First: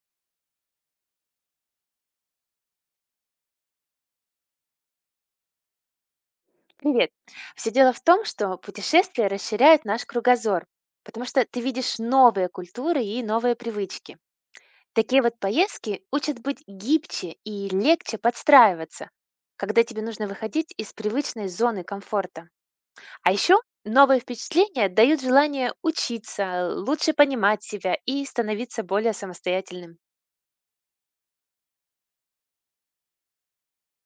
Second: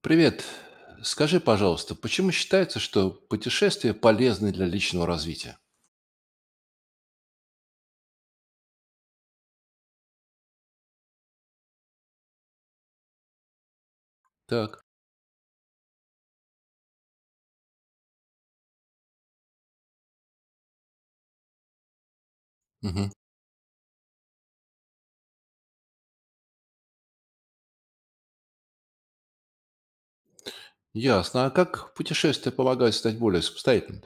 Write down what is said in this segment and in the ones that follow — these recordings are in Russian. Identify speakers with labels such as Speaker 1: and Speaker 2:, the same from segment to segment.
Speaker 1: Привет. Скажи, пожалуйста, почему считается, что путешествия полезны для личного развития?
Speaker 2: Привет. Все дело в том, что путешествия расширяют наш кругозор, потому что ты видишь новые культуры и новые привычки.
Speaker 1: Так.
Speaker 2: Такие вот поездки учат быть гибче и легче подстраиваться, когда тебе нужно выходить из привычной зоны комфорта.
Speaker 1: Мгм.
Speaker 2: А еще новые впечатления дают желание учиться, лучше понимать себя и становиться более самостоятельным.
Speaker 1: Ясно. А как путешествия помогают стать более самостоятельным?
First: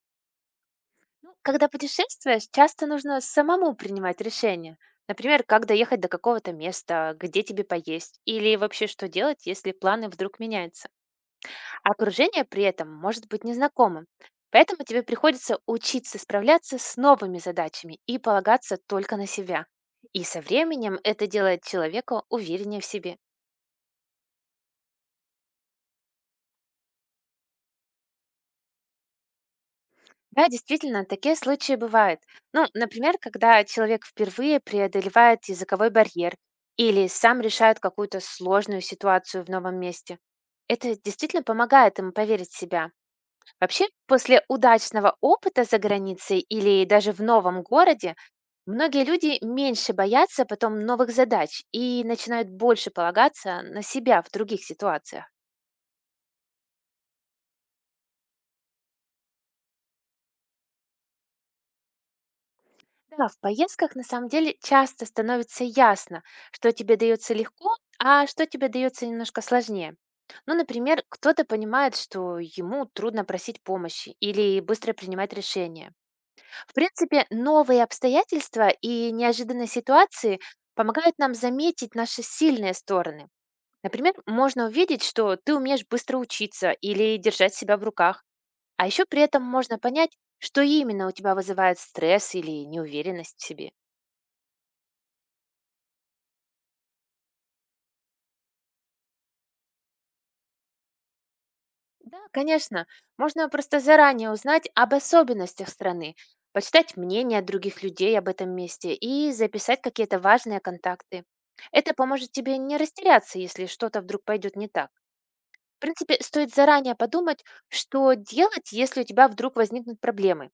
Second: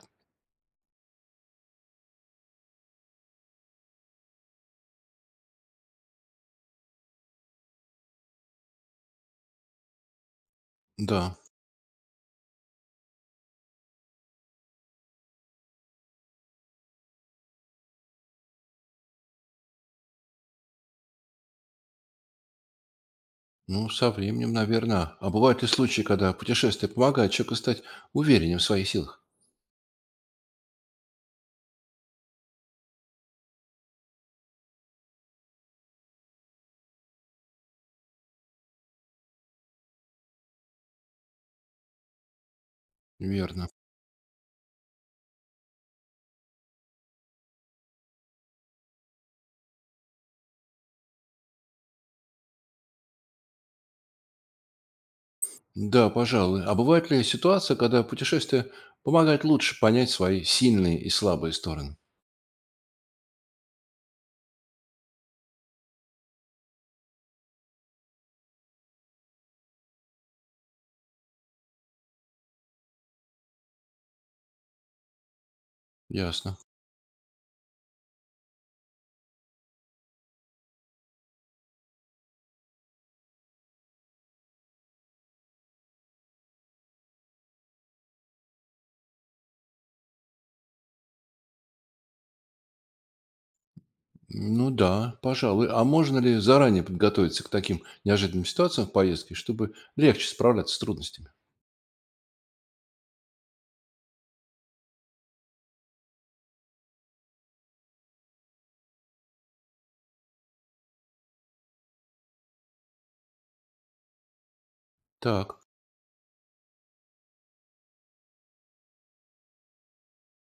Speaker 2: Ну, когда путешествуешь, часто нужно самому принимать решения. Например, как доехать до какого-то места, где тебе поесть, или вообще что делать, если планы вдруг меняются.
Speaker 1: Да.
Speaker 2: А окружение при этом может быть незнакомым. Поэтому тебе приходится учиться справляться с новыми задачами и полагаться только на себя. И со временем это делает человека увереннее в себе.
Speaker 1: Ну, со временем, наверное. А бывают ли случаи, когда путешествия помогают человеку стать увереннее в своих силах?
Speaker 2: Да, действительно, такие случаи бывают. Ну, например, когда человек впервые преодолевает языковой барьер или сам решает какую-то сложную ситуацию в новом месте. Это действительно помогает ему поверить в себя.
Speaker 1: Верно.
Speaker 2: Вообще, после удачного опыта за границей или даже в новом городе, многие люди меньше боятся потом новых задач и начинают больше полагаться на себя в других ситуациях.
Speaker 1: Да, пожалуй. А бывает ли ситуация, когда путешествия помогают лучше понять свои сильные и слабые стороны?
Speaker 2: Да, в поездках на самом деле часто становится ясно, что тебе дается легко, а что тебе дается немножко сложнее. Ну, например, кто-то понимает, что ему трудно просить помощи или быстро принимать решения.
Speaker 1: Ясно.
Speaker 2: В принципе, новые обстоятельства и неожиданные ситуации помогают нам заметить наши сильные стороны. Например, можно увидеть, что ты умеешь быстро учиться или держать себя в руках, а еще при этом можно понять, что именно у тебя вызывает стресс или неуверенность в себе.
Speaker 1: Ну да, пожалуй. А можно ли заранее подготовиться к таким неожиданным ситуациям в поездке, чтобы легче справляться с трудностями?
Speaker 2: Да, конечно. Можно просто заранее узнать об особенностях страны, почитать мнения других людей об этом месте и записать какие-то важные контакты. Это поможет тебе не растеряться, если что-то вдруг пойдет не так.
Speaker 1: Так,
Speaker 2: В принципе, стоит заранее подумать, что делать, если у тебя вдруг возникнут проблемы.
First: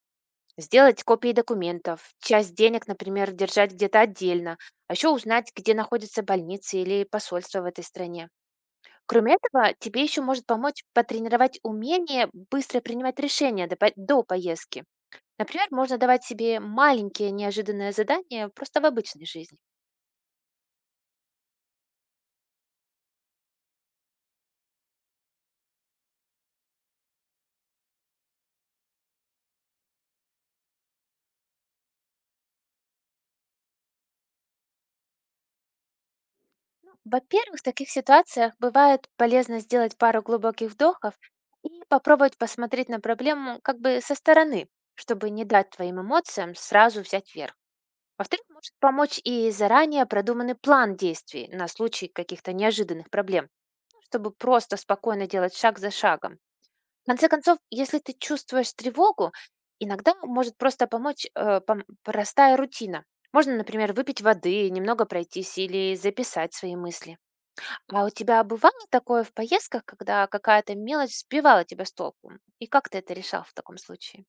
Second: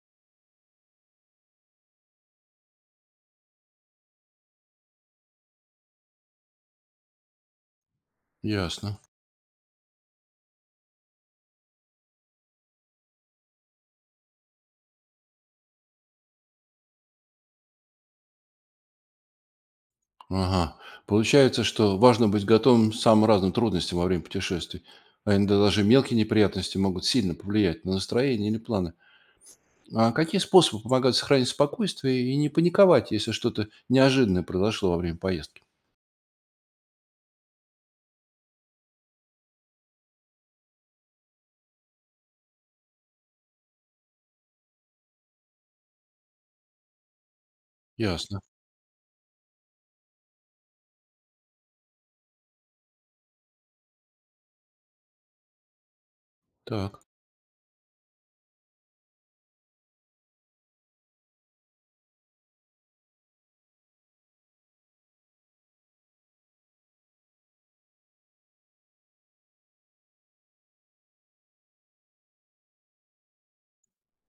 Speaker 2: Сделать копии документов, часть денег, например, держать где-то отдельно, а еще узнать, где находятся больницы или посольства в этой стране.
Speaker 1: ясно.
Speaker 2: Кроме этого, тебе еще может помочь потренировать умение быстро принимать решения до поездки. Например, можно давать себе маленькие неожиданные задания просто в обычной жизни.
Speaker 1: Ага. Получается, что важно быть готовым к самым разным трудностям во время путешествий. А иногда даже мелкие неприятности могут сильно повлиять на настроение или планы. А какие способы помогают сохранить спокойствие и не паниковать, если что-то неожиданное произошло во время поездки?
Speaker 2: Во-первых, в таких ситуациях бывает полезно сделать пару глубоких вдохов и попробовать посмотреть на проблему как бы со стороны, чтобы не дать твоим эмоциям сразу взять верх.
Speaker 1: Ясно.
Speaker 2: Во-вторых, может помочь и заранее продуманный план действий на случай каких-то неожиданных проблем, ну, чтобы просто спокойно делать шаг за шагом.
Speaker 1: Так.
Speaker 2: В конце концов, если ты чувствуешь тревогу, иногда может просто помочь простая рутина. Можно, например, выпить воды, немного пройтись или записать свои мысли. А у тебя бывало такое в поездках, когда какая-то мелочь сбивала тебя с толку? И как ты это решал в таком случае?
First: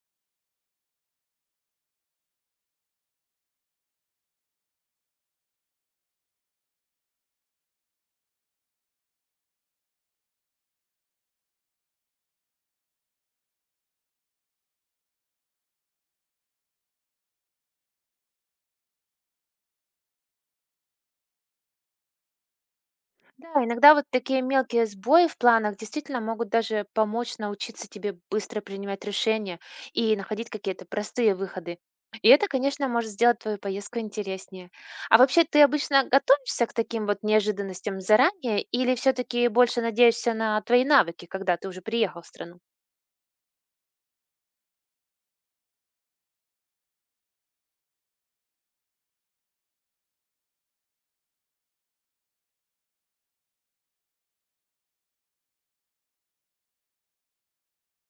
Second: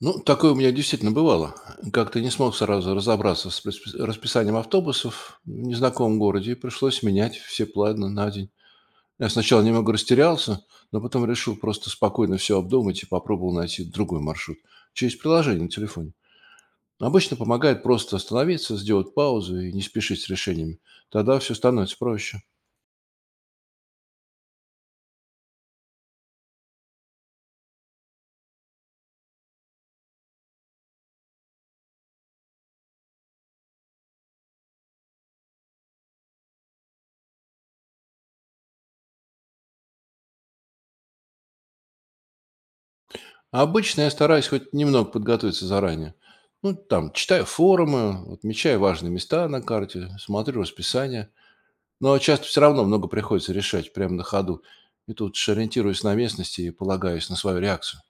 Speaker 1: Ну, такое у меня действительно бывало. Как-то не смог сразу разобраться с расписанием автобусов в незнакомом городе, и пришлось менять все планы на день. Я сначала немного растерялся, но потом решил просто спокойно все обдумать и попробовал найти другой маршрут через приложение на телефоне. Обычно помогает просто остановиться, сделать паузу и не спешить с решениями. Тогда все становится проще.
Speaker 2: Да, иногда вот такие мелкие сбои в планах действительно могут даже помочь научиться тебе быстро принимать решения и находить какие-то простые выходы. И это, конечно, может сделать твою поездку интереснее. А вообще, ты обычно готовишься к таким вот неожиданностям заранее или все-таки больше надеешься на твои навыки, когда ты уже приехал в страну?
Speaker 1: А обычно я стараюсь хоть немного подготовиться заранее. Ну, там, читаю форумы, отмечаю важные места на карте, смотрю расписание. Но часто все равно много приходится решать прямо на ходу. И тут же ориентируюсь на местности и полагаюсь на свою реакцию.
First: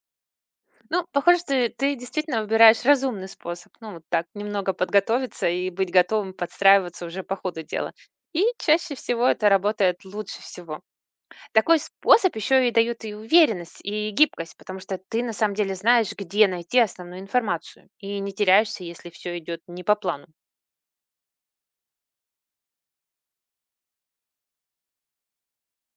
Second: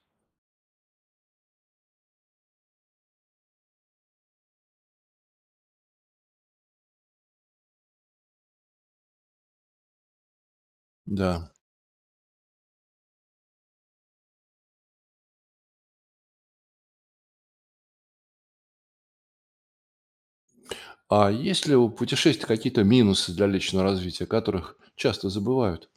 Speaker 2: Ну, похоже, что ты действительно выбираешь разумный способ. Ну, вот так, немного подготовиться и быть готовым подстраиваться уже по ходу дела. И чаще всего это работает лучше всего.
Speaker 1: Да.
Speaker 2: Такой способ еще и дает и уверенность, и гибкость, потому что ты на самом деле знаешь, где найти основную информацию, и не теряешься, если все идет не по плану.
Speaker 1: А есть ли у путешествий какие-то минусы для личного развития, о которых часто забывают?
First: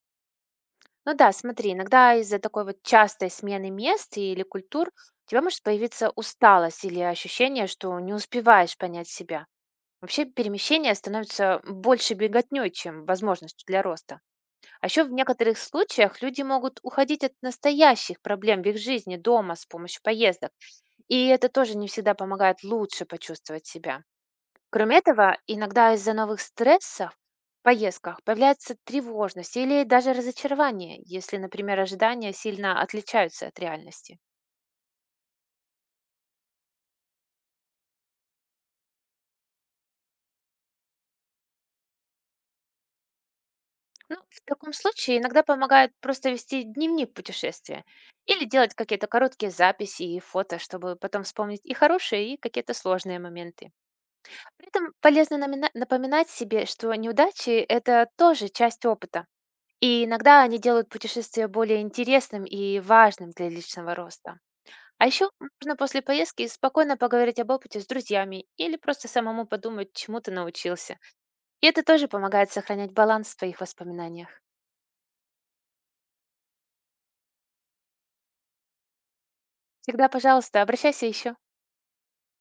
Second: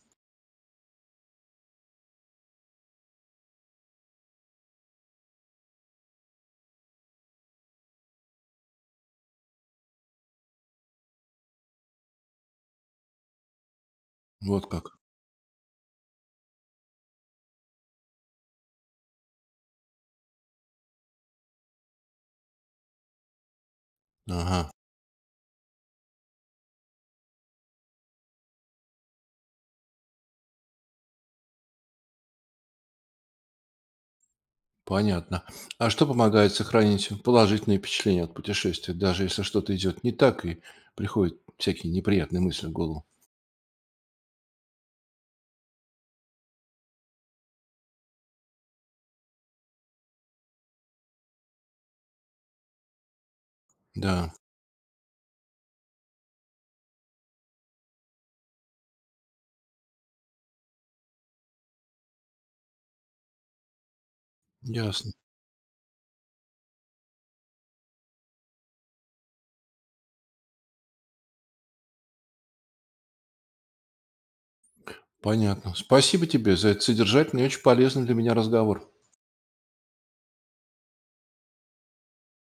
Speaker 2: Ну да, смотри, иногда из-за такой вот частой смены мест или культур у тебя может появиться усталость или ощущение, что не успеваешь понять себя. Вообще перемещение становится больше беготней, чем возможностью для роста.
Speaker 1: Вот
Speaker 2: А
Speaker 1: как.
Speaker 2: еще в некоторых случаях люди могут уходить от настоящих проблем в их жизни дома с помощью поездок. И это тоже не всегда помогает лучше почувствовать себя.
Speaker 1: Ага,
Speaker 2: Кроме этого, иногда из-за новых стрессов в поездках появляется тревожность или даже разочарование, если, например, ожидания сильно отличаются от реальности.
Speaker 1: понятно. А что помогает сохранить положительные впечатления от путешествия, даже если что-то идет не так и приходят всякие неприятные мысли в голову?
Speaker 2: Ну, в таком случае иногда помогает просто вести дневник путешествия или делать какие-то короткие записи и фото, чтобы потом вспомнить и хорошие, и какие-то сложные моменты.
Speaker 1: Да,
Speaker 2: При этом полезно напоминать себе, что неудачи – это тоже часть опыта. И иногда они делают путешествие более интересным и важным для личного роста. А
Speaker 1: ясно.
Speaker 2: еще можно после поездки спокойно поговорить об опыте с друзьями или просто самому подумать, чему ты научился. И это тоже помогает сохранять баланс в твоих воспоминаниях.
Speaker 1: Понятно. Спасибо тебе за этот содержательный и очень полезный для меня разговор.
Speaker 2: Всегда, пожалуйста, обращайся еще.